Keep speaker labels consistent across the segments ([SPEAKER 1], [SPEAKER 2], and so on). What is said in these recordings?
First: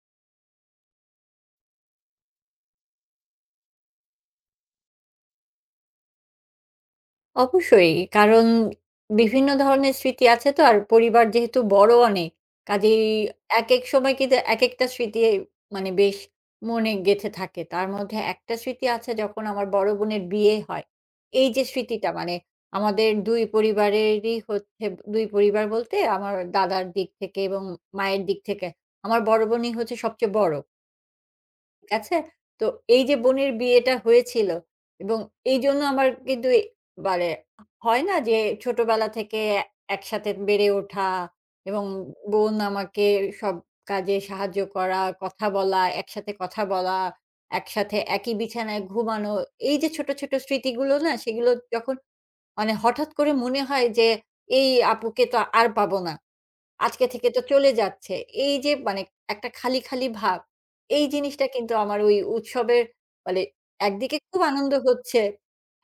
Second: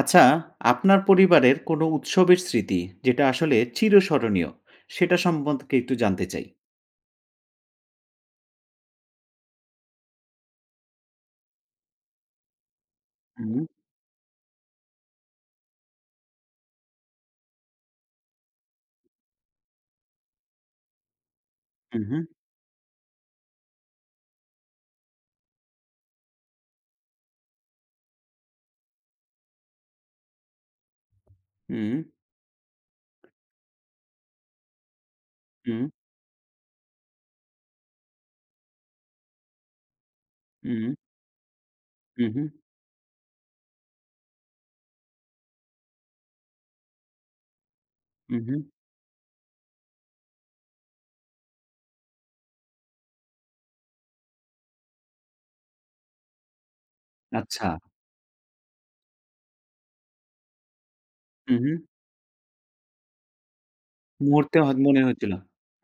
[SPEAKER 1] আচ্ছা, আপনার পরিবারের কোনো উৎসবের স্মৃতি যেটা আসলে চিরস্মরণীয়, সেটা সম্পর্কে একটু জানতে চাই।
[SPEAKER 2] অবশ্যই। কারণ বিভিন্ন ধরনের স্মৃতি আছে তো আর পরিবার যেহেতু বড় অনেক, কাজেই
[SPEAKER 1] হুম,
[SPEAKER 2] একেক সময় কিন্তু একেকটা স্মৃতি মানে বেশ মনে গেঁথে থাকে। তার মধ্যে একটা স্মৃতি আছে যখন আমার বড় বোনের বিয়ে হয়। এই যে স্মৃতিটা
[SPEAKER 1] উহু,
[SPEAKER 2] মানে আমাদের ২ পরিবারেরই হচ্ছে, ২ পরিবার বলতে আমার দাদার দিক থেকে এবং মায়ের দিক থেকে আমার বড় বোনই হচ্ছে সবচেয়ে বড়।
[SPEAKER 1] হুম,
[SPEAKER 2] আচ্ছা, তো এই যে বোনের বিয়েটা হয়েছিল এবং এইজন্য
[SPEAKER 1] হুম,
[SPEAKER 2] আমার কিন্তু মানে হয় না যে ছোটবেলা থেকে একসাথে বেড়ে
[SPEAKER 1] হুম,
[SPEAKER 2] ওঠা এবং
[SPEAKER 1] উহু,
[SPEAKER 2] বোন আমাকে সব কাজে সাহায্য করা, কথা বলা, একসাথে কথা বলা, একসাথে একই
[SPEAKER 1] উহু।
[SPEAKER 2] বিছানায় ঘুমানো। এই যে ছোট, ছোট স্মৃতিগুলো না, সেগুলো যখন মানে হঠাৎ করে মনে হয় যে এই আপুকে তো আর পাবো না। আজকে থেকে তো
[SPEAKER 1] আচ্ছা,
[SPEAKER 2] চলে যাচ্ছে। এই যে মানে একটা খালি, খালি ভাব, এই জিনিসটা কিন্তু
[SPEAKER 1] উহু।
[SPEAKER 2] আমার ওই উৎসবের মানে একদিকে খুব
[SPEAKER 1] মুহূর্তে হ
[SPEAKER 2] আনন্দ
[SPEAKER 1] মনে
[SPEAKER 2] হচ্ছে।
[SPEAKER 1] হয়েছিল।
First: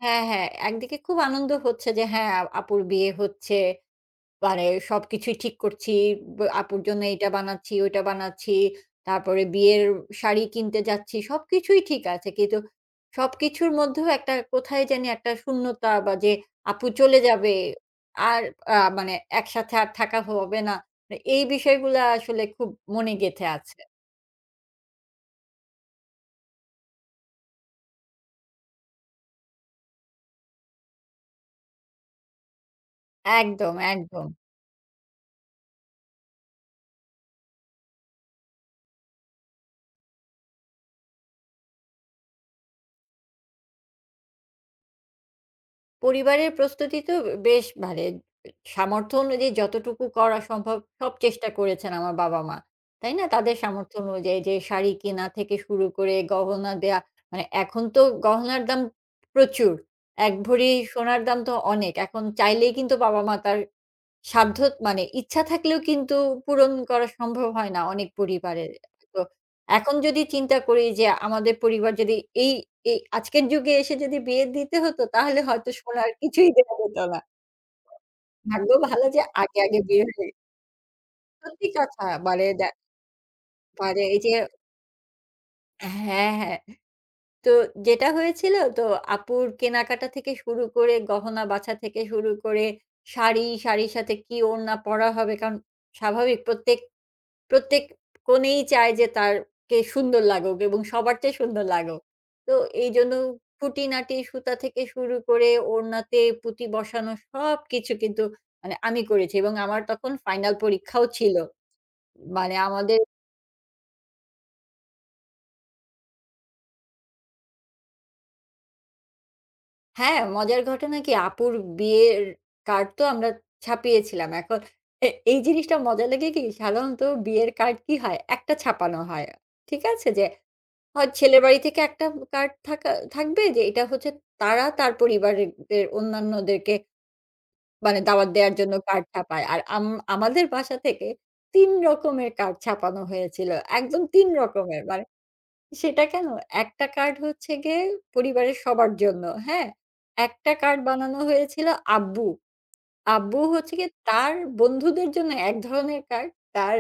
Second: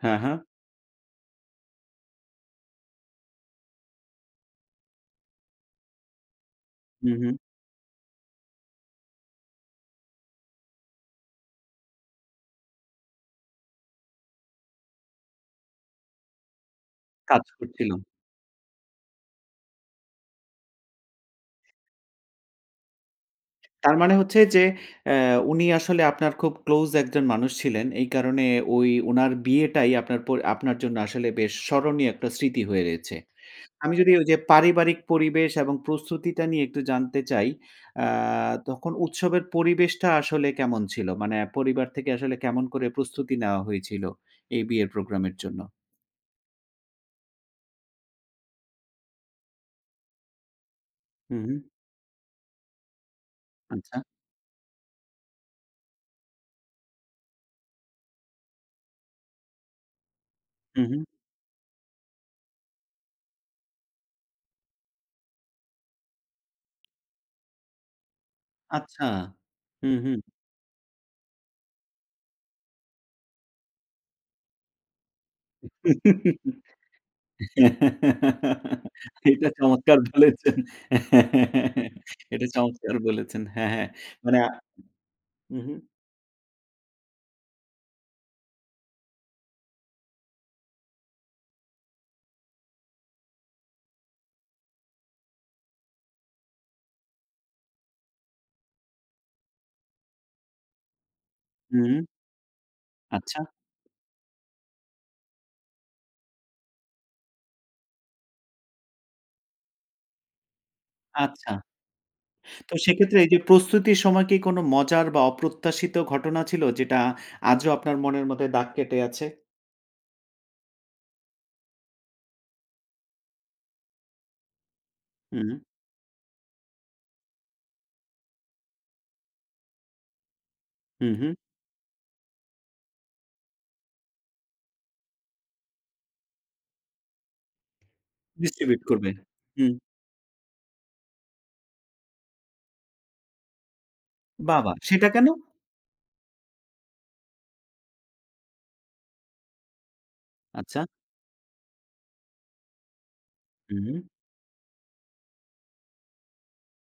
[SPEAKER 1] হ্যাঁ,
[SPEAKER 2] হ্যাঁ,
[SPEAKER 1] হ্যাঁ।
[SPEAKER 2] হ্যাঁ, একদিকে খুব আনন্দ হচ্ছে যে হ্যাঁ, আপুর বিয়ে হচ্ছে। মানে সবকিছুই ঠিক করছি। আপুর জন্য
[SPEAKER 1] উহু,
[SPEAKER 2] এইটা বানাচ্ছি, ওইটা বানাচ্ছি। তারপরে বিয়ের শাড়ি কিনতে যাচ্ছি। সবকিছুই ঠিক আছে। কিন্তু সবকিছুর মধ্যেও একটা কোথায় জানি একটা শূন্যতা, বা যে আপু চলে
[SPEAKER 1] কাজ
[SPEAKER 2] যাবে।
[SPEAKER 1] করছিল।
[SPEAKER 2] আর মানে একসাথে আর থাকা হবে না। এই বিষয়গুলা আসলে খুব মনে গেঁথে আছে।
[SPEAKER 1] তার মানে হচ্ছে যে অ্যা উনি আসলে আপনার খুব ক্লোজ একজন মানুষ ছিলেন। এই কারণে ওই উনার বিয়েটাই আপনার পর আপনার জন্য আসলে বেশ স্মরণীয় একটা স্মৃতি হয়ে রয়েছে।
[SPEAKER 2] একদম,
[SPEAKER 1] আমি যদি
[SPEAKER 2] একদম।
[SPEAKER 1] ওই যে পারিবারিক পরিবেশ এবং প্রস্তুতিটা নিয়ে একটু জানতে চাই। আ তখন উৎসবের পরিবেশটা আসলে কেমন ছিল? মানে পরিবার থেকে আসলে কেমন করে প্রস্তুতি নেওয়া হয়েছিল এই বিয়ের প্রোগ্রামের জন্য?
[SPEAKER 2] পরিবারের প্রস্তুতি তো বেশ, মানে সামর্থ্য অনুযায়ী যতটুকু করা সম্ভব সব
[SPEAKER 1] হু,
[SPEAKER 2] চেষ্টা
[SPEAKER 1] হু।
[SPEAKER 2] করেছেন আমার বাবা-মা। তাই না? তাদের সামর্থ্য
[SPEAKER 1] আচ্ছা।
[SPEAKER 2] অনুযায়ী, যে শাড়ি কেনা থেকে শুরু করে গহনা দেয়া। মানে এখন তো গহনার দাম প্রচুর। এক ভরি
[SPEAKER 1] হু, হু।
[SPEAKER 2] সোনার দাম তো অনেক। এখন চাইলেই কিন্তু বাবা-মা তার সাধ্য, মানে ইচ্ছা থাকলেও কিন্তু পূরণ করা সম্ভব হয় না অনেক পরিবারের।
[SPEAKER 1] আচ্ছা।
[SPEAKER 2] তো
[SPEAKER 1] হু,
[SPEAKER 2] এখন
[SPEAKER 1] হু।
[SPEAKER 2] যদি চিন্তা করি যে আমাদের পরিবার যদি এই এই আজকের যুগে এসে যদি বিয়ে দিতে হতো, তাহলে হয়তো সোনার কিছুই দেয়া যেত না। ভাগ্য ভালো যে
[SPEAKER 1] এটা
[SPEAKER 2] আগে, আগে
[SPEAKER 1] চমৎকার
[SPEAKER 2] বিয়ে হয়ে
[SPEAKER 1] বলেছেন।
[SPEAKER 2] সত্যি কথা, মানে
[SPEAKER 1] এটা চমৎকার বলেছেন। হ্যাঁ, হ্যাঁ।
[SPEAKER 2] মানে এই যে
[SPEAKER 1] মানে হু, হু।
[SPEAKER 2] হ্যাঁ, হ্যাঁ। তো যেটা হয়েছিল, তো আপুর কেনাকাটা থেকে শুরু করে গহনা বাছা থেকে শুরু করে শাড়ি, শাড়ির সাথে কি ওড়না পরা হবে, কারণ স্বাভাবিক প্রত্যেক প্রত্যেক কনেই চায় যে তারকে সুন্দর লাগুক এবং সবার চেয়ে সুন্দর
[SPEAKER 1] হু,
[SPEAKER 2] লাগুক। তো এইজন্য
[SPEAKER 1] আচ্ছা,
[SPEAKER 2] খুঁটিনাটি সুতা থেকে শুরু করে ওড়নাতে পুঁতি বসানো সবকিছু কিন্তু মানে আমি করেছি, এবং আমার তখন ফাইনাল পরীক্ষাও ছিল।
[SPEAKER 1] আচ্ছা।
[SPEAKER 2] মানে
[SPEAKER 1] তো
[SPEAKER 2] আমাদের
[SPEAKER 1] সেক্ষেত্রে এই যে প্রস্তুতির সময় কি কোনো মজার বা অপ্রত্যাশিত ঘটনা ছিল যেটা আজও আপনার মনের মধ্যে দাগ কেটে আছে?
[SPEAKER 2] হ্যাঁ, মজার ঘটনা কি, আপুর বিয়ের কার্ড তো আমরা ছাপিয়েছিলাম। এখন এই
[SPEAKER 1] হুম,
[SPEAKER 2] জিনিসটা মজা লাগে কি, সাধারণত বিয়ের কার্ড কি হয়? একটা ছাপানো হয়। ঠিক আছে? যে হয়
[SPEAKER 1] হুম, হুম।
[SPEAKER 2] ছেলের বাড়ি থেকে একটা কার্ড থাকা থাকবে, যে এটা হচ্ছে তারা তার পরিবারের দের অন্যান্যদেরকে মানে দাওয়াত দেয়ার জন্য
[SPEAKER 1] ডিস্ট্রিবিউট
[SPEAKER 2] কার্ড
[SPEAKER 1] করবে।
[SPEAKER 2] ছাপায়। আর
[SPEAKER 1] হুম,
[SPEAKER 2] আমাদের বাসা থেকে ৩ রকমের কার্ড ছাপানো হয়েছিল। একদম ৩
[SPEAKER 1] বাহ! বাহ!
[SPEAKER 2] রকমের। মানে
[SPEAKER 1] সেটা কেন?
[SPEAKER 2] সেটা কেন? একটা কার্ড হচ্ছে গিয়ে পরিবারের সবার জন্য, হ্যাঁ? একটা কার্ড
[SPEAKER 1] আচ্ছা।
[SPEAKER 2] বানানো হয়েছিল আব্বু। আব্বু হচ্ছে
[SPEAKER 1] হুম,
[SPEAKER 2] গিয়ে তার বন্ধুদের জন্য এক ধরনের কার্ড, তার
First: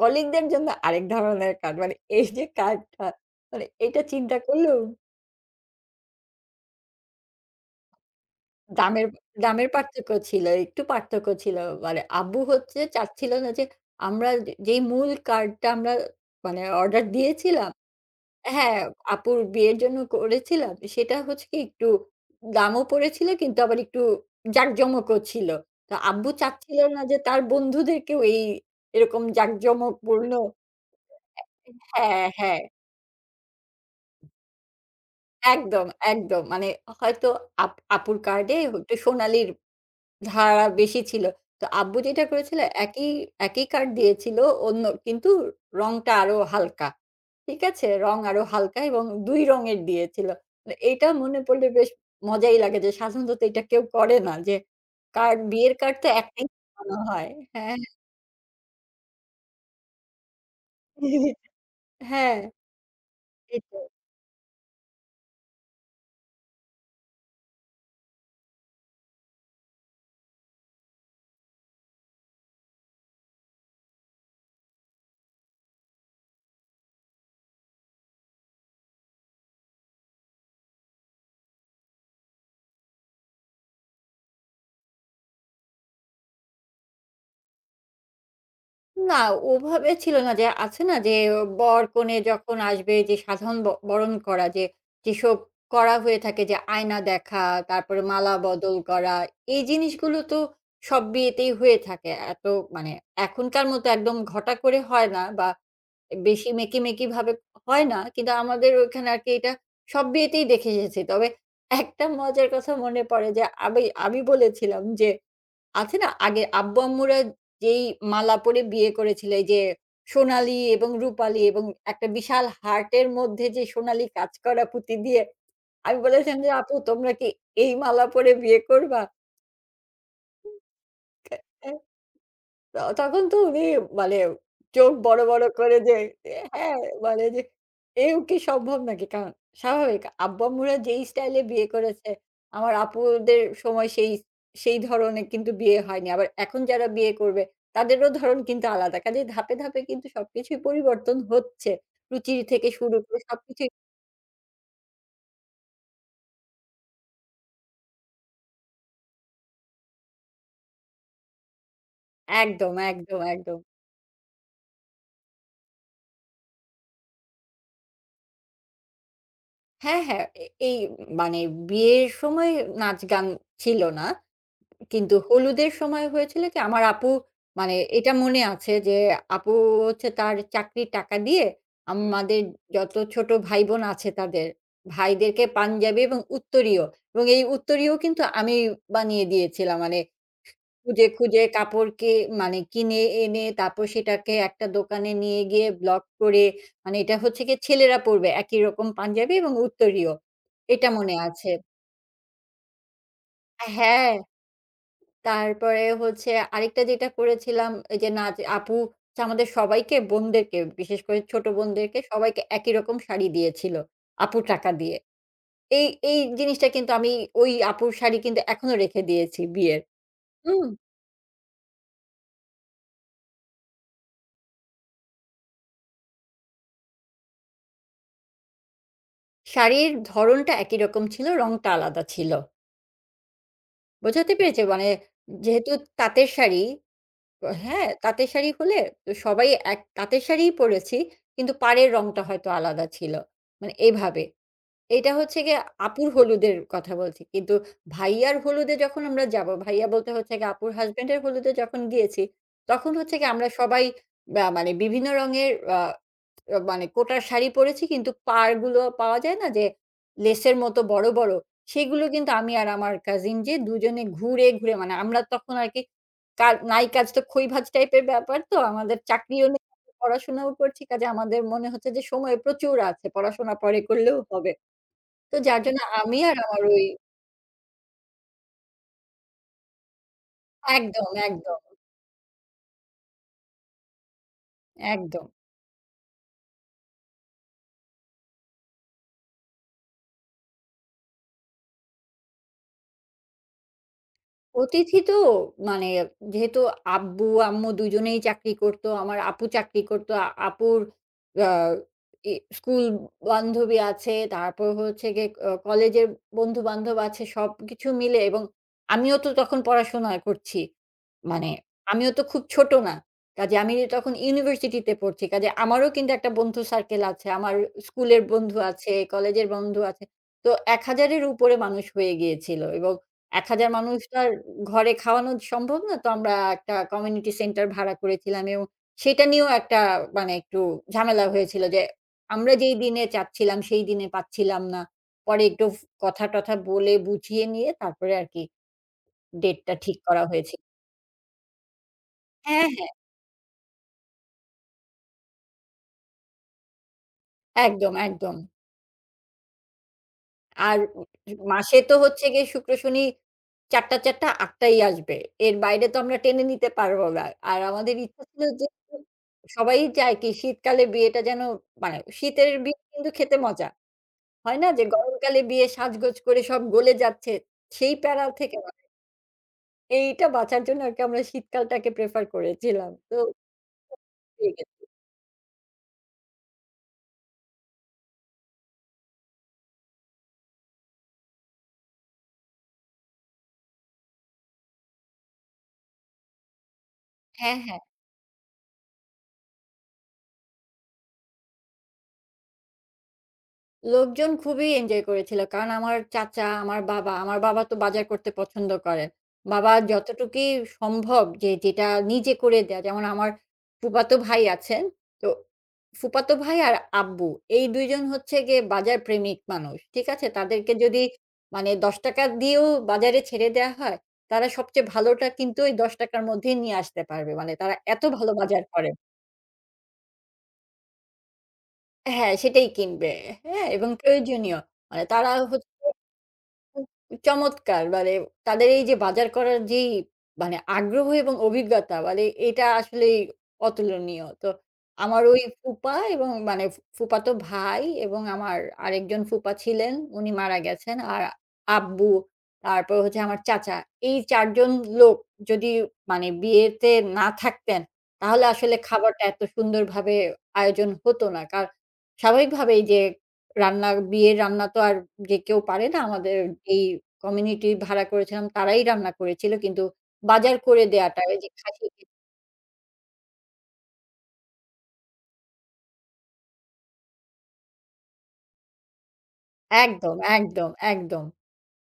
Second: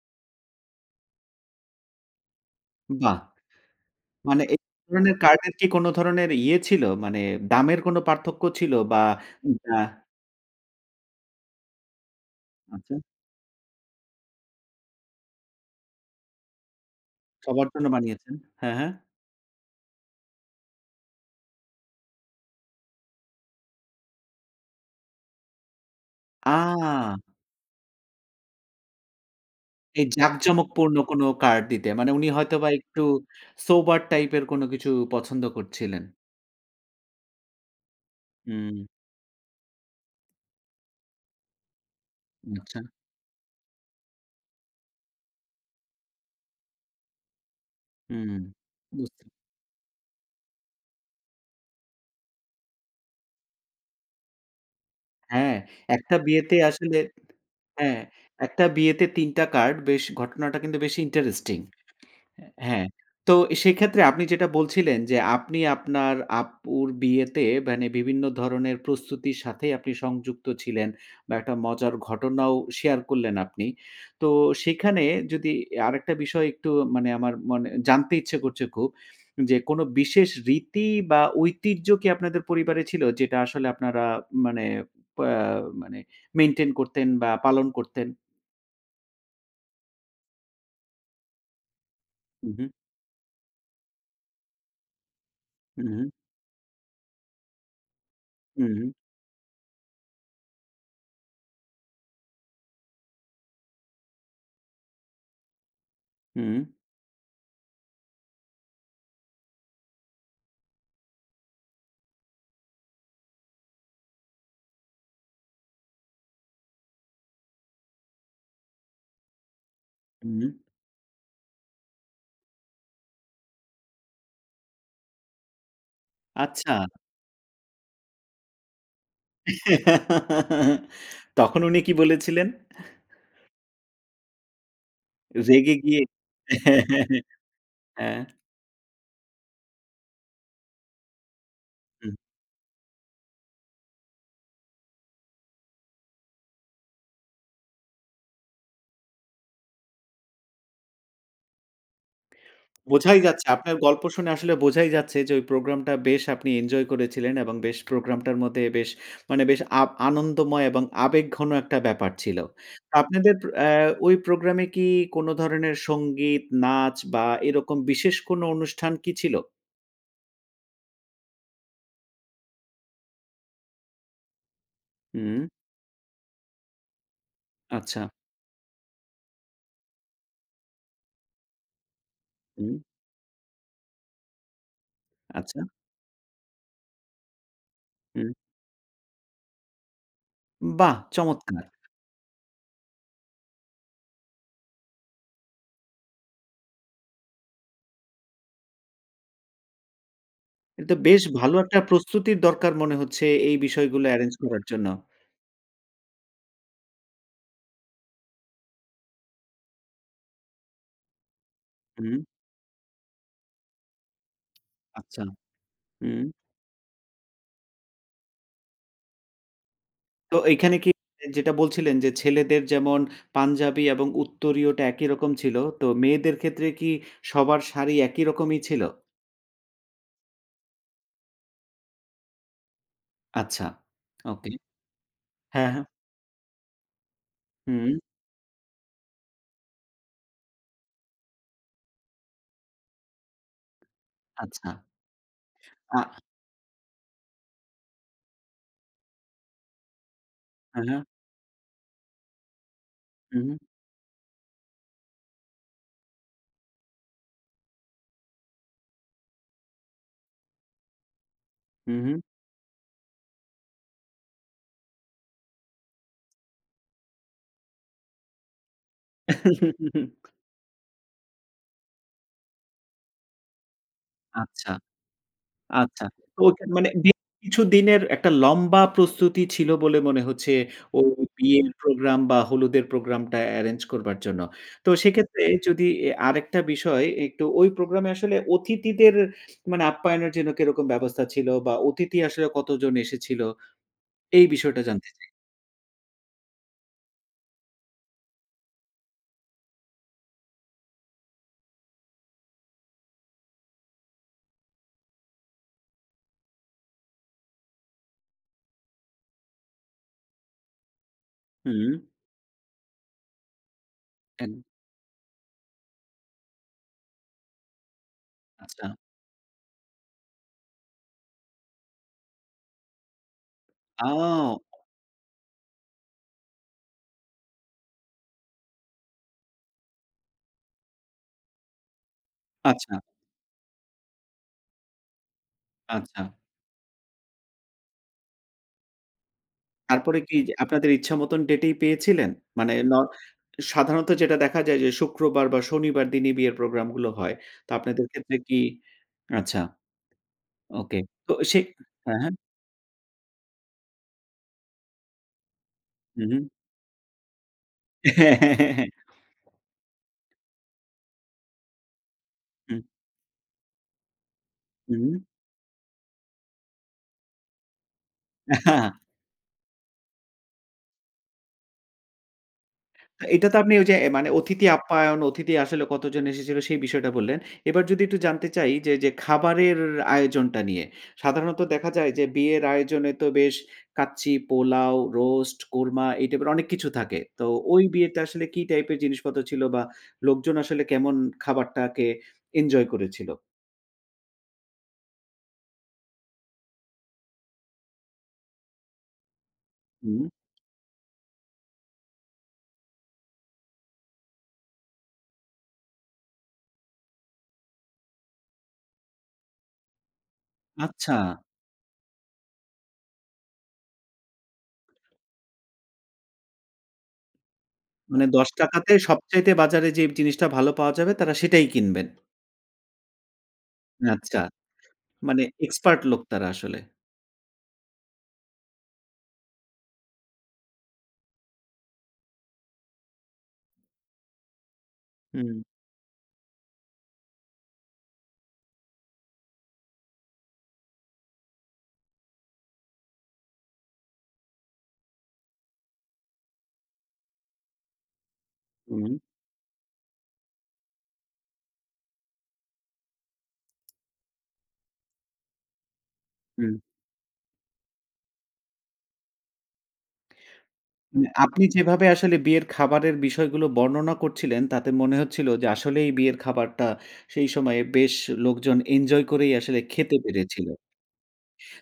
[SPEAKER 2] কলিগদের জন্য আরেক ধরনের কার্ড। মানে এই যে কার্ডটা,
[SPEAKER 1] বাহ!
[SPEAKER 2] মানে এটা চিন্তা
[SPEAKER 1] মানে এই
[SPEAKER 2] করলেও
[SPEAKER 1] ধরনের কার্ডের কি কোনো ধরনের ইয়ে ছিল? মানে দামের কোনো পার্থক্য ছিল বা
[SPEAKER 2] দামের দামের
[SPEAKER 1] আ
[SPEAKER 2] পার্থক্য ছিল, একটু পার্থক্য ছিল। মানে আব্বু হচ্ছে
[SPEAKER 1] আচ্ছা,
[SPEAKER 2] চাচ্ছিল না যে আমরা যে যেই মূল কার্ডটা আমরা মানে অর্ডার
[SPEAKER 1] সবার
[SPEAKER 2] দিয়েছিলাম
[SPEAKER 1] জন্য বানিয়েছেন। হ্যাঁ,
[SPEAKER 2] হ্যাঁ,
[SPEAKER 1] হ্যাঁ।
[SPEAKER 2] আপুর বিয়ের জন্য করেছিলাম, সেটা হচ্ছে কি একটু দামও পড়েছিল কিন্তু আবার একটু জাঁকজমকও ছিল। তো আব্বু চাচ্ছিল না
[SPEAKER 1] আ
[SPEAKER 2] যে তার বন্ধুদেরকেও এরকম
[SPEAKER 1] এই
[SPEAKER 2] জাঁকজমকপূর্ণ
[SPEAKER 1] জাঁকজমকপূর্ণ কোনো কার্ড দিতে। মানে
[SPEAKER 2] হ্যাঁ,
[SPEAKER 1] উনি
[SPEAKER 2] হ্যাঁ,
[SPEAKER 1] হয়তোবা একটু সোবার টাইপের কোনো কিছু পছন্দ
[SPEAKER 2] একদম,
[SPEAKER 1] করছিলেন।
[SPEAKER 2] একদম। মানে হয়তো আপুর কার্ডে
[SPEAKER 1] হুম,
[SPEAKER 2] একটু সোনালির ধারা বেশি ছিল। তো আব্বু যেটা করেছিল
[SPEAKER 1] আচ্ছা।
[SPEAKER 2] একই, একই কার্ড দিয়েছিল অন্য, কিন্তু রংটা আরো হালকা। ঠিক আছে? রং
[SPEAKER 1] হুম।
[SPEAKER 2] আরো হালকা এবং
[SPEAKER 1] বুঝতে
[SPEAKER 2] ২ রঙের দিয়েছিল। মানে এইটা মনে পড়লে বেশ মজাই লাগে, যে সাধারণত তো এটা কেউ করে না, যে কার্ড,
[SPEAKER 1] হ্যাঁ,
[SPEAKER 2] বিয়ের কার্ড তো
[SPEAKER 1] একটা
[SPEAKER 2] একটাই
[SPEAKER 1] বিয়েতে
[SPEAKER 2] বানানো
[SPEAKER 1] আসলে
[SPEAKER 2] হয়। হ্যাঁ,
[SPEAKER 1] হ্যাঁ, একটা বিয়েতে ৩ টা কার্ড বেশ ঘটনাটা কিন্তু বেশ ইন্টারেস্টিং।
[SPEAKER 2] হ্যাঁ,
[SPEAKER 1] হ্যাঁ, হ্যাঁ। তো
[SPEAKER 2] এটাই।
[SPEAKER 1] সেক্ষেত্রে আপনি যেটা বলছিলেন যে, আপনি আপনার আপুর বিয়েতে মানে বিভিন্ন ধরনের প্রস্তুতির সাথেই আপনি সংযুক্ত ছিলেন বা একটা মজার ঘটনাও শেয়ার করলেন আপনি। তো সেখানে যদি আরেকটা বিষয় একটু মানে আমার মনে জানতে ইচ্ছে করছে খুব যে, কোনো বিশেষ রীতি বা ঐতিহ্য কি আপনাদের পরিবারে ছিল? যেটা আসলে আপনারা মানে পা মানে মেইনটেইন করতেন বা পালন করতেন?
[SPEAKER 2] না, ওভাবে ছিল না, যে আছে না যে বর-কনে
[SPEAKER 1] হু,
[SPEAKER 2] যখন
[SPEAKER 1] হু,
[SPEAKER 2] আসবে যে সাধারণ বরণ করা, যে যেসব করা
[SPEAKER 1] হু,
[SPEAKER 2] হয়ে থাকে যে আয়না দেখা, তারপরে মালা
[SPEAKER 1] হু,
[SPEAKER 2] বদল করা, এই জিনিসগুলো তো সব বিয়েতেই হয়ে থাকে। এত মানে এখনকার মতো একদম ঘটা করে হয় না বা বেশি
[SPEAKER 1] হু,
[SPEAKER 2] মেকি-মেকি ভাবে হয় না। কিন্তু আমাদের ওইখানে আরকি এটা সব বিয়েতেই দেখে এসেছি। তবে একটা মজার কথা মনে পড়ে যে আমি আমি বলেছিলাম যে আছে না? আগে আব্বু-আম্মুরা যেই মালা পরে বিয়ে করেছিল, এই যে
[SPEAKER 1] হু, হু।
[SPEAKER 2] সোনালী এবং রূপালী এবং একটা বিশাল হার্টের মধ্যে যে সোনালী কাজ করা পুঁতি দিয়ে, আমি বলেছিলাম যে,
[SPEAKER 1] আচ্ছা।
[SPEAKER 2] "আপু তোমরা কি এই মালা পরে বিয়ে করবা?"
[SPEAKER 1] তখন উনি কি বলেছিলেন?
[SPEAKER 2] তখন তো উনি মানে চোখ বড়, বড়
[SPEAKER 1] রেগে
[SPEAKER 2] করে, যে
[SPEAKER 1] গিয়ে
[SPEAKER 2] হ্যাঁ,
[SPEAKER 1] হ্যাঁ, হ্যাঁ, হ্যাঁ।
[SPEAKER 2] মানে যে এও
[SPEAKER 1] হ্যাঁ,
[SPEAKER 2] কি সম্ভব নাকি? কারণ স্বাভাবিক আব্বু-আম্মুরা যেই স্টাইলে বিয়ে করেছে,
[SPEAKER 1] হুম।
[SPEAKER 2] আমার আপুদের সময় সেই সেই ধরনের কিন্তু বিয়ে হয়নি। আবার এখন যারা বিয়ে করবে তাদেরও ধরন কিন্তু আলাদা। কাজেই ধাপে, ধাপে কিন্তু সবকিছুই পরিবর্তন হচ্ছে। রুচি থেকে শুরু করে
[SPEAKER 1] বোঝাই যাচ্ছে
[SPEAKER 2] সবকিছুই
[SPEAKER 1] আপনার গল্প শুনে আসলে বোঝাই যাচ্ছে যে ওই প্রোগ্রামটা বেশ আপনি এনজয় করেছিলেন এবং বেশ প্রোগ্রামটার মধ্যে বেশ মানে বেশ আনন্দময় এবং আবেগঘন একটা ব্যাপার ছিল।
[SPEAKER 2] একদম,
[SPEAKER 1] তো
[SPEAKER 2] একদম,
[SPEAKER 1] আপনাদের
[SPEAKER 2] একদম।
[SPEAKER 1] আ ওই প্রোগ্রামে কি কোন ধরনের সংগীত, নাচ বা এরকম বিশেষ কোনো অনুষ্ঠান কি ছিল?
[SPEAKER 2] হ্যাঁ, হ্যাঁ, এই মানে বিয়ের সময় নাচ গান ছিল না। কিন্তু
[SPEAKER 1] হুম,
[SPEAKER 2] হলুদের সময় হয়েছিল কি আমার আপু, মানে
[SPEAKER 1] আচ্ছা,
[SPEAKER 2] এটা মনে আছে যে আপু হচ্ছে তার চাকরির টাকা দিয়ে আমাদের
[SPEAKER 1] হুম,
[SPEAKER 2] যত ছোট ভাই বোন আছে তাদের ভাইদেরকে
[SPEAKER 1] আচ্ছা,
[SPEAKER 2] পাঞ্জাবি এবং উত্তরীয়, এবং এই উত্তরীয় কিন্তু
[SPEAKER 1] হুম।
[SPEAKER 2] আমি বানিয়ে দিয়েছিলাম, মানে
[SPEAKER 1] বাহ!
[SPEAKER 2] খুঁজে খুঁজে
[SPEAKER 1] চমৎকার!
[SPEAKER 2] কাপড়কে মানে কিনে এনে তারপর সেটাকে একটা দোকানে নিয়ে গিয়ে ব্লক করে, মানে এটা হচ্ছে কি ছেলেরা পরবে একই রকম পাঞ্জাবি এবং উত্তরীয়,
[SPEAKER 1] এটা
[SPEAKER 2] এটা
[SPEAKER 1] তো
[SPEAKER 2] মনে
[SPEAKER 1] বেশ
[SPEAKER 2] আছে।
[SPEAKER 1] ভালো একটা প্রস্তুতির দরকার মনে হচ্ছে এই বিষয়গুলো
[SPEAKER 2] হ্যাঁ,
[SPEAKER 1] এরেঞ্জ করার জন্য।
[SPEAKER 2] তারপরে হচ্ছে আরেকটা যেটা করেছিলাম, এই যে নাচ, আপু হচ্ছে আমাদের সবাইকে বোনদেরকে বিশেষ করে ছোট বোনদেরকে
[SPEAKER 1] হুম,
[SPEAKER 2] সবাইকে একই রকম শাড়ি দিয়েছিল আপু টাকা দিয়ে।
[SPEAKER 1] আচ্ছা।
[SPEAKER 2] এই এই
[SPEAKER 1] হুম।
[SPEAKER 2] জিনিসটা কিন্তু আমি, ওই আপুর শাড়ি কিন্তু এখনো রেখে দিয়েছি বিয়ের।
[SPEAKER 1] তো
[SPEAKER 2] হুম?
[SPEAKER 1] এইখানে কি যেটা বলছিলেন যে ছেলেদের যেমন পাঞ্জাবি এবং উত্তরীয়টা একই রকম ছিল, তো মেয়েদের ক্ষেত্রে কি সবার শাড়ি একই রকমই ছিল?
[SPEAKER 2] শাড়ির ধরনটা একই রকম ছিল, রংটা আলাদা ছিল।
[SPEAKER 1] আচ্ছা।
[SPEAKER 2] বোঝাতে
[SPEAKER 1] ওকে।
[SPEAKER 2] পেরেছি? মানে
[SPEAKER 1] হ্যাঁ,
[SPEAKER 2] যেহেতু
[SPEAKER 1] হ্যাঁ।
[SPEAKER 2] তাঁতের শাড়ি, হ্যাঁ,
[SPEAKER 1] হুম।
[SPEAKER 2] তাঁতের শাড়ি হলে তো সবাই এক তাঁতের শাড়িই পড়েছি, কিন্তু পাড়ের রংটা হয়তো আলাদা ছিল। মানে এভাবে।
[SPEAKER 1] আচ্ছা।
[SPEAKER 2] এইটা হচ্ছে গিয়ে
[SPEAKER 1] আ
[SPEAKER 2] আপুর হলুদের কথা বলছি। কিন্তু ভাইয়ার হলুদে যখন আমরা যাবো, ভাইয়া বলতে হচ্ছে গিয়ে আপুর
[SPEAKER 1] হ্যাঁ, হ্যাঁ।
[SPEAKER 2] হাসব্যান্ডের হলুদে যখন গিয়েছি, তখন হচ্ছে গিয়ে
[SPEAKER 1] হুম,
[SPEAKER 2] আমরা
[SPEAKER 1] হুম,
[SPEAKER 2] সবাই বা মানে বিভিন্ন রঙের মানে কোটার শাড়ি পরেছি, কিন্তু পাড়গুলো পাওয়া যায় না যে লেসের মতো বড়, বড়?
[SPEAKER 1] হুম,
[SPEAKER 2] সেগুলো
[SPEAKER 1] হুম।
[SPEAKER 2] কিন্তু আমি আর আমার কাজিন যে দুজনে ঘুরে, ঘুরে, মানে আমরা তখন আরকি নাই কাজ তো খইভাজ টাইপের ব্যাপার, তো আমাদের চাকরিও নেই, পড়াশোনাও করছি। কাজে আমাদের মনে হচ্ছে যে সময় প্রচুর আছে। পড়াশোনা পরে করলেও হবে।
[SPEAKER 1] আচ্ছা।
[SPEAKER 2] তো যার জন্য
[SPEAKER 1] আচ্ছা।
[SPEAKER 2] আমি আর
[SPEAKER 1] তো
[SPEAKER 2] আমার
[SPEAKER 1] ওটা
[SPEAKER 2] ওই
[SPEAKER 1] মানে বেশ কিছুদিনের একটা লম্বা প্রস্তুতি ছিল বলে মনে হচ্ছে
[SPEAKER 2] একদম,
[SPEAKER 1] ওই
[SPEAKER 2] একদম,
[SPEAKER 1] বিয়ের প্রোগ্রাম বা হলুদের প্রোগ্রামটা এরেঞ্জ করবার জন্য। তো
[SPEAKER 2] একদম।
[SPEAKER 1] সেক্ষেত্রে যদি আরেকটা বিষয় একটু ওই প্রোগ্রামে আসলে অতিথিদের মানে আপ্যায়নের জন্য কিরকম ব্যবস্থা ছিল বা অতিথি আসলে কতজন এসেছিল? এই বিষয়টা
[SPEAKER 2] অতিথি
[SPEAKER 1] জানতে
[SPEAKER 2] তো
[SPEAKER 1] চাই।
[SPEAKER 2] মানে যেহেতু আব্বু, আম্মু দুজনেই চাকরি করতো। আমার আপু চাকরি করতো। আপুর আ ই স্কুল বান্ধবী আছে। তারপর হচ্ছে গিয়ে কলেজের বন্ধু-বান্ধব আছে। সবকিছু মিলে, এবং আমিও তো তখন পড়াশোনা করছি। মানে
[SPEAKER 1] হুম,
[SPEAKER 2] আমিও তো খুব ছোট না। কাজে আমি তখন
[SPEAKER 1] এন
[SPEAKER 2] ইউনিভার্সিটিতে পড়ছি। কাজে আমারও কিন্তু একটা বন্ধু সার্কেল আছে। আমার স্কুলের বন্ধু
[SPEAKER 1] আচ্ছা।
[SPEAKER 2] আছে, কলেজের বন্ধু আছে। তো ১,০০০ এর উপরে মানুষ হয়ে গিয়েছিল, এবং ১,০০০ মানুষ তো আর
[SPEAKER 1] আও
[SPEAKER 2] ঘরে খাওয়ানো সম্ভব না। তো আমরা একটা কমিউনিটি সেন্টার ভাড়া করেছিলাম, এবং সেটা নিয়েও একটা, মানে একটু ঝামেলা হয়েছিল যে, আমরা যেই
[SPEAKER 1] আচ্ছা,
[SPEAKER 2] দিনে চাচ্ছিলাম সেই দিনে পাচ্ছিলাম না। পরে একটু
[SPEAKER 1] আচ্ছা।
[SPEAKER 2] কথা-টথা বলে বুঝিয়ে নিয়ে তারপরে আরকি ডেটটা ঠিক
[SPEAKER 1] তারপরে
[SPEAKER 2] করা
[SPEAKER 1] কি যে
[SPEAKER 2] হয়েছিল।
[SPEAKER 1] আপনাদের ইচ্ছা মতন ডেটেই পেয়েছিলেন?
[SPEAKER 2] হ্যাঁ,
[SPEAKER 1] মানে
[SPEAKER 2] হ্যাঁ।
[SPEAKER 1] সাধারণত যেটা দেখা যায় যে শুক্রবার বা শনিবার দিনই বিয়ের প্রোগ্রামগুলো হয়। তো
[SPEAKER 2] একদম,
[SPEAKER 1] আপনাদের
[SPEAKER 2] একদম।
[SPEAKER 1] ক্ষেত্রে কি আচ্ছা,
[SPEAKER 2] আর
[SPEAKER 1] ওকে। তো সে
[SPEAKER 2] মাসে তো
[SPEAKER 1] হ্যাঁ,
[SPEAKER 2] হচ্ছে
[SPEAKER 1] হ্যাঁ।
[SPEAKER 2] গিয়ে শুক্র, শনি ৪ টা, ৪ টা ৮ টাই আসবে। এর বাইরে তো আমরা
[SPEAKER 1] হুম,
[SPEAKER 2] টেনে
[SPEAKER 1] হুম।
[SPEAKER 2] নিতে পারব না। আর আমাদের ইচ্ছা
[SPEAKER 1] হ্যাঁ,
[SPEAKER 2] ছিল
[SPEAKER 1] হ্যাঁ,
[SPEAKER 2] যে
[SPEAKER 1] হ্যাঁ, হ্যাঁ।
[SPEAKER 2] সবাই চায় কি শীতকালে বিয়েটা যেন, মানে শীতের বিয়ে
[SPEAKER 1] হুম,
[SPEAKER 2] কিন্তু খেতে মজা। হয় না যে
[SPEAKER 1] হুম।
[SPEAKER 2] গরমকালে বিয়ে সাজগোজ করে সব গলে যাচ্ছে। সেই প্যারা থেকে, এইটা বাঁচার জন্য আরকি আমরা শীতকালটাকে প্রেফার করেছিলাম। তো
[SPEAKER 1] এটা তো আপনি ওই যে মানে
[SPEAKER 2] হয়ে
[SPEAKER 1] অতিথি
[SPEAKER 2] গেছে।
[SPEAKER 1] আপ্যায়ন, অতিথি আসলে কতজন এসেছিল সেই বিষয়টা বললেন। এবার যদি একটু জানতে চাই যে, যে খাবারের আয়োজনটা নিয়ে। সাধারণত দেখা যায় যে বিয়ের আয়োজনে তো বেশ কাচ্চি, পোলাও, রোস্ট, কোরমা এই টাইপের অনেক কিছু থাকে। তো
[SPEAKER 2] হ্যাঁ, হ্যাঁ।
[SPEAKER 1] ওই বিয়েতে আসলে কি টাইপের জিনিসপত্র ছিল বা লোকজন আসলে কেমন খাবারটাকে এনজয় করেছিল?
[SPEAKER 2] লোকজন খুবই এনজয় করেছিল। কারণ আমার চাচা, আমার বাবা, আমার বাবা তো বাজার করতে পছন্দ করে। বাবা
[SPEAKER 1] হুম,
[SPEAKER 2] যতটুকুই সম্ভব যে যেটা নিজে করে দেয়া। যেমন আমার ফুফাতো ভাই আছেন। তো ফুফাতো ভাই আর আব্বু এই ২ জন হচ্ছে গিয়ে বাজার প্রেমিক মানুষ। ঠিক আছে? তাদেরকে যদি
[SPEAKER 1] আচ্ছা।
[SPEAKER 2] মানে ৳১০ দিয়েও বাজারে ছেড়ে দেয়া হয়, তারা সবচেয়ে ভালোটা কিন্তু ওই ৳১০ র মধ্যেই নিয়ে আসতে পারবে। মানে তারা এত
[SPEAKER 1] মানে
[SPEAKER 2] ভালো
[SPEAKER 1] ৳১০
[SPEAKER 2] বাজার করে
[SPEAKER 1] তে সবচাইতে বাজারে যে জিনিসটা ভালো পাওয়া যাবে তারা সেটাই কিনবেন।
[SPEAKER 2] হ্যাঁ, সেটাই কিনবে। হ্যাঁ? এবং
[SPEAKER 1] আচ্ছা।
[SPEAKER 2] প্রয়োজনীয়। মানে তারা
[SPEAKER 1] মানে
[SPEAKER 2] হচ্ছে
[SPEAKER 1] এক্সপার্ট লোক তারা আসলে।
[SPEAKER 2] চমৎকার! মানে তাদের এই যে বাজার করার যেই, মানে আগ্রহ এবং অভিজ্ঞতা, মানে এটা আসলেই অতুলনীয়। তো আমার ওই
[SPEAKER 1] হুম,
[SPEAKER 2] ফুপা এবং মানে ফুফাতো ভাই এবং আমার আরেকজন ফুপা ছিলেন, উনি মারা গেছেন। আর আব্বু, তারপর হচ্ছে আমার চাচা। এই ৪ জন লোক যদি মানে বিয়েতে না থাকতেন, তাহলে আসলে
[SPEAKER 1] হুম।
[SPEAKER 2] খাবারটা এত সুন্দরভাবে আয়োজন হতো না। কার স্বাভাবিকভাবেই যে রান্না, বিয়ের রান্না তো আর যে কেউ পারে না। আমাদের
[SPEAKER 1] হুম।
[SPEAKER 2] এই কমিউনিটি ভাড়া করেছিলাম তারাই রান্না করেছিল। কিন্তু বাজার করে দেয়াটা
[SPEAKER 1] মানে
[SPEAKER 2] ওই যে
[SPEAKER 1] আপনি
[SPEAKER 2] খাসি
[SPEAKER 1] যেভাবে আসলে বিয়ের খাবারের বিষয়গুলো বর্ণনা করছিলেন, তাতে মনে হচ্ছিল যে আসলেই বিয়ের খাবারটা সেই সময়ে বেশ লোকজন এনজয় করেই আসলে
[SPEAKER 2] একদম,
[SPEAKER 1] খেতে পেরেছিল।
[SPEAKER 2] একদম, একদম।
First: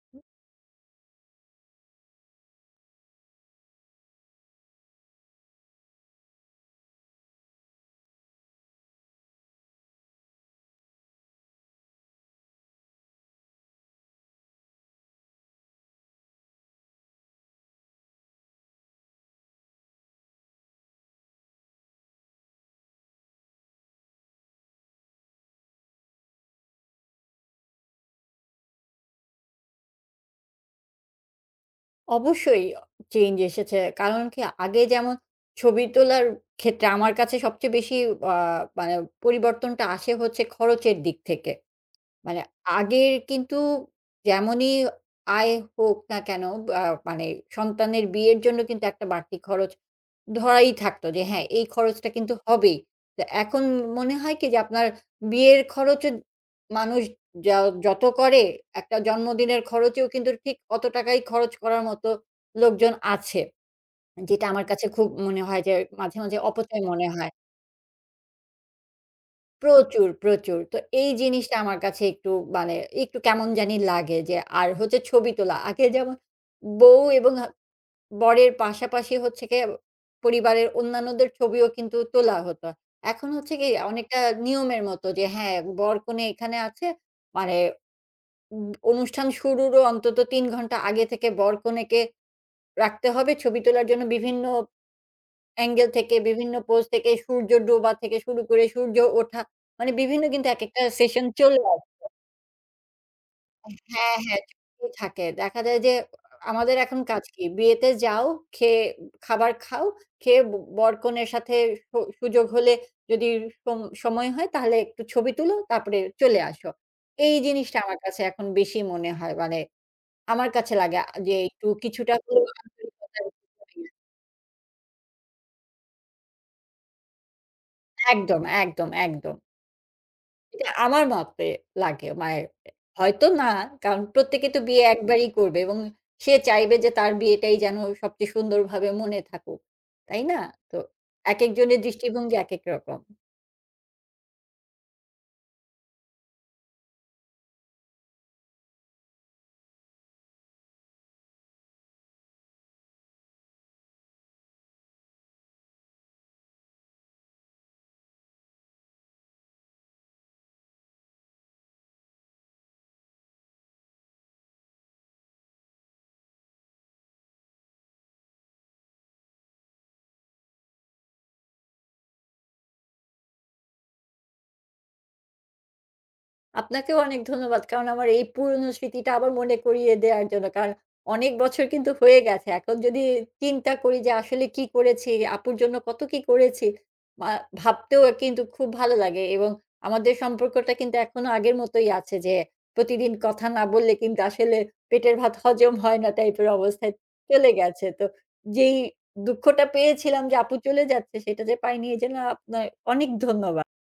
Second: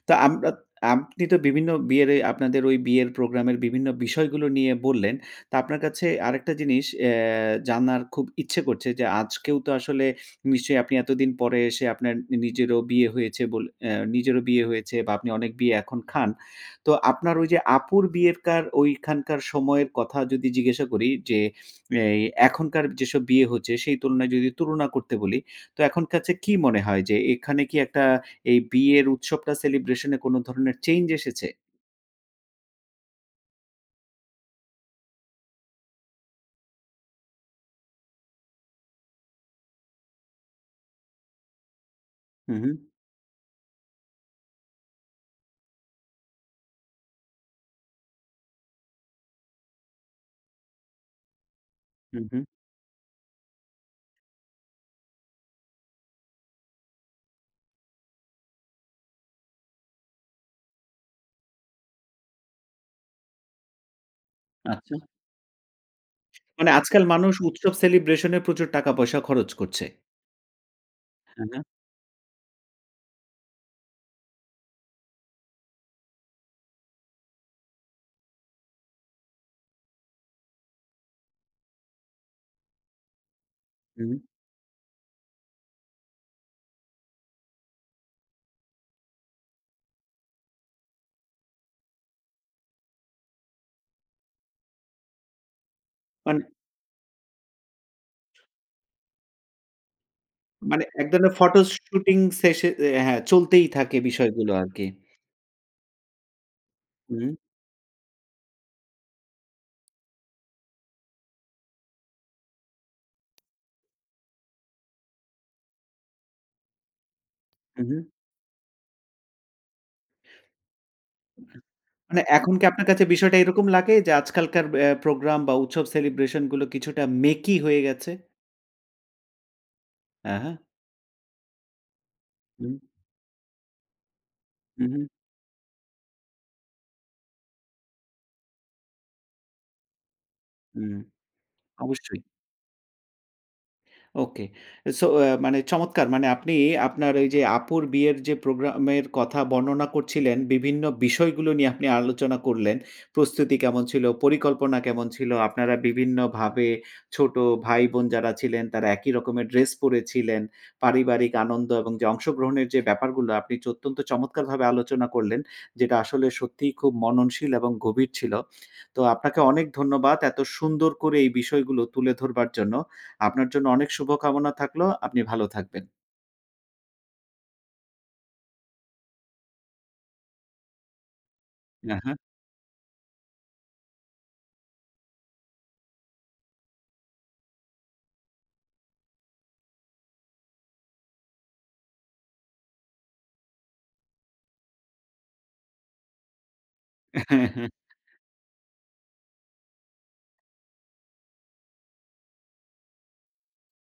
[SPEAKER 1] তো আমরা আপনি তো বিভিন্ন বিয়ের এই আপনাদের ওই বিয়ের প্রোগ্রামের বিভিন্ন বিষয়গুলো নিয়ে বললেন। তো আপনার কাছে আরেকটা জিনিস জানার খুব ইচ্ছে করছে যে আজকেও তো আসলে নিশ্চয়ই আপনি এতদিন পরে এসে আপনার নিজেরও বিয়ে হয়েছে বলে নিজেরও বিয়ে হয়েছে বা আপনি অনেক বিয়ে এখন খান। তো আপনার ওই যে আপুর বিয়েরকার ওইখানকার সময়ের কথা যদি জিজ্ঞাসা করি যে এই এখনকার যেসব বিয়ে হচ্ছে সেই তুলনায় যদি তুলনা করতে বলি, তো এখন কাছে কি মনে হয় যে এখানে কি একটা এই বিয়ের উৎসবটা সেলিব্রেশন এ কোন ধরনের চেঞ্জ এসেছে?
[SPEAKER 2] অবশ্যই চেঞ্জ এসেছে। কারণ কি আগে যেমন ছবি তোলার ক্ষেত্রে আমার কাছে সবচেয়ে বেশি আ মানে পরিবর্তনটা আসে হচ্ছে খরচের দিক থেকে। মানে
[SPEAKER 1] হু, হু।
[SPEAKER 2] আগের কিন্তু যেমনই আয় হোক না কেন, আ মানে সন্তানের বিয়ের জন্য কিন্তু একটা বাড়তি খরচ ধরাই থাকতো যে হ্যাঁ, এই খরচটা
[SPEAKER 1] হুম,
[SPEAKER 2] কিন্তু
[SPEAKER 1] হুম।
[SPEAKER 2] হবেই। তো এখন মনে হয় কি যে আপনার বিয়ের খরচও মানুষ য যত করে, একটা জন্মদিনের খরচেও কিন্তু ঠিক অত টাকাই খরচ করার মতো লোকজন আছে। যেটা আমার কাছে
[SPEAKER 1] আচ্ছা।
[SPEAKER 2] খুব মনে হয় যে মাঝে, মাঝে
[SPEAKER 1] মানে
[SPEAKER 2] অপচয়
[SPEAKER 1] আজকাল
[SPEAKER 2] মনে হয়।
[SPEAKER 1] মানুষ উৎসব সেলিব্রেশন এ প্রচুর টাকা পয়সা খরচ করছে।
[SPEAKER 2] প্রচুর, প্রচুর। তো এই
[SPEAKER 1] হ্যাঁ,
[SPEAKER 2] জিনিসটা
[SPEAKER 1] হ্যাঁ।
[SPEAKER 2] আমার কাছে একটু, মানে একটু কেমন জানি লাগে। যে আর হচ্ছে ছবি তোলা। আগে যেমন বউ এবং বরের পাশাপাশি হচ্ছে গিয়ে পরিবারের অন্যান্যদের ছবিও কিন্তু তোলা হতো। এখন হচ্ছে কি
[SPEAKER 1] হুম।
[SPEAKER 2] অনেকটা নিয়মের মতো যে হ্যাঁ, বর-কনে এখানে আছে। মানে অনুষ্ঠান শুরুরও অন্তত ৩ ঘন্টা আগে থেকে বর-কনেকে রাখতে হবে ছবি তোলার জন্য বিভিন্ন অ্যাঙ্গেল থেকে,
[SPEAKER 1] মানে
[SPEAKER 2] বিভিন্ন পোজ থেকে, সূর্য ডোবা থেকে শুরু করে সূর্য ওঠা। মানে বিভিন্ন, কিন্তু একেকটা
[SPEAKER 1] মানে এক
[SPEAKER 2] সেশন
[SPEAKER 1] ধরনের
[SPEAKER 2] চলে আসে।
[SPEAKER 1] ফটোশুটিং শেষে হ্যাঁ, চলতেই থাকে
[SPEAKER 2] হ্যাঁ, হ্যাঁ,
[SPEAKER 1] বিষয়গুলো আরকি।
[SPEAKER 2] চলতেই থাকে। দেখা যায় যে আমাদের এখন কাজ
[SPEAKER 1] হুম,
[SPEAKER 2] কি? বিয়েতে যাও, খেয়ে খাবার খাও, খেয়ে বর-কনের সাথে সুযোগ হলে, যদি সময় হয়, তাহলে একটু ছবি তুলো, তারপরে চলে আসো। এই জিনিসটা
[SPEAKER 1] হু,
[SPEAKER 2] আমার
[SPEAKER 1] হু।
[SPEAKER 2] কাছে এখন বেশি মনে হয়। মানে আমার কাছে লাগে যে একটু কিছুটা
[SPEAKER 1] মানে
[SPEAKER 2] হলেও
[SPEAKER 1] এখন কি আপনার কাছে
[SPEAKER 2] আন্তরিকতা
[SPEAKER 1] বিষয়টা এরকম লাগে যে আজকালকার প্রোগ্রাম বা উৎসব সেলিব্রেশন গুলো কিছুটা মেকি হয়ে গেছে?
[SPEAKER 2] একদম, একদম, একদম।
[SPEAKER 1] হ্যাঁ, হ্যাঁ।
[SPEAKER 2] এটা আমার মাপে লাগে, মায়ের
[SPEAKER 1] হুম,
[SPEAKER 2] হয়তো না, কারণ প্রত্যেকে তো বিয়ে
[SPEAKER 1] হু, হু।
[SPEAKER 2] একবারই করবে, এবং সে চাইবে যে তার বিয়েটাই যেন সবচেয়ে সুন্দরভাবে মনে থাকুক। তাই না? তো
[SPEAKER 1] হুম,
[SPEAKER 2] একেকজনের
[SPEAKER 1] অবশ্যই।
[SPEAKER 2] দৃষ্টিভঙ্গি একেক রকম।
[SPEAKER 1] ওকে। সো মানে চমৎকার! মানে আপনি আপনার ওই যে আপুর বিয়ের যে প্রোগ্রামের কথা বর্ণনা করছিলেন, বিভিন্ন বিষয়গুলো নিয়ে আপনি আলোচনা করলেন। প্রস্তুতি কেমন ছিল, পরিকল্পনা কেমন ছিল? আপনারা বিভিন্নভাবে ছোট ভাই-বোন যারা ছিলেন তারা একই রকমের ড্রেস পড়েছিলেন। পারিবারিক আনন্দ এবং যে অংশগ্রহণের যে ব্যাপারগুলো আপনি অত্যন্ত চমৎকারভাবে আলোচনা করলেন, যেটা আসলে সত্যিই খুব মননশীল এবং গভীর ছিল। তো আপনাকে অনেক ধন্যবাদ এত সুন্দর করে এই বিষয়গুলো তুলে ধরবার জন্য। আপনার জন্য অনেক শুভকামনা থাকলো। আপনি ভালো থাকবেন।
[SPEAKER 2] আপনাকেও অনেক ধন্যবাদ। কারণ আমার এই পুরনো স্মৃতিটা আবার মনে করিয়ে দেওয়ার জন্য। কারণ অনেক বছর কিন্তু
[SPEAKER 1] আ
[SPEAKER 2] হয়ে গেছে। এখন যদি চিন্তা করি যে আসলে কি করেছি, আপুর জন্য কত কি করেছি, মা ভাবতেও কিন্তু খুব ভালো লাগে, এবং আমাদের সম্পর্কটা কিন্তু এখনো আগের মতোই আছে যে প্রতিদিন কথা না বললে কিন্তু আসলে পেটের ভাত হজম হয় না টাইপের অবস্থায় চলে
[SPEAKER 1] হ্যাঁ।
[SPEAKER 2] গেছে। তো যেই দুঃখটা পেয়েছিলাম যে আপু চলে যাচ্ছে সেটা যে পাইনি, এজন্য আপনার অনেক ধন্যবাদ।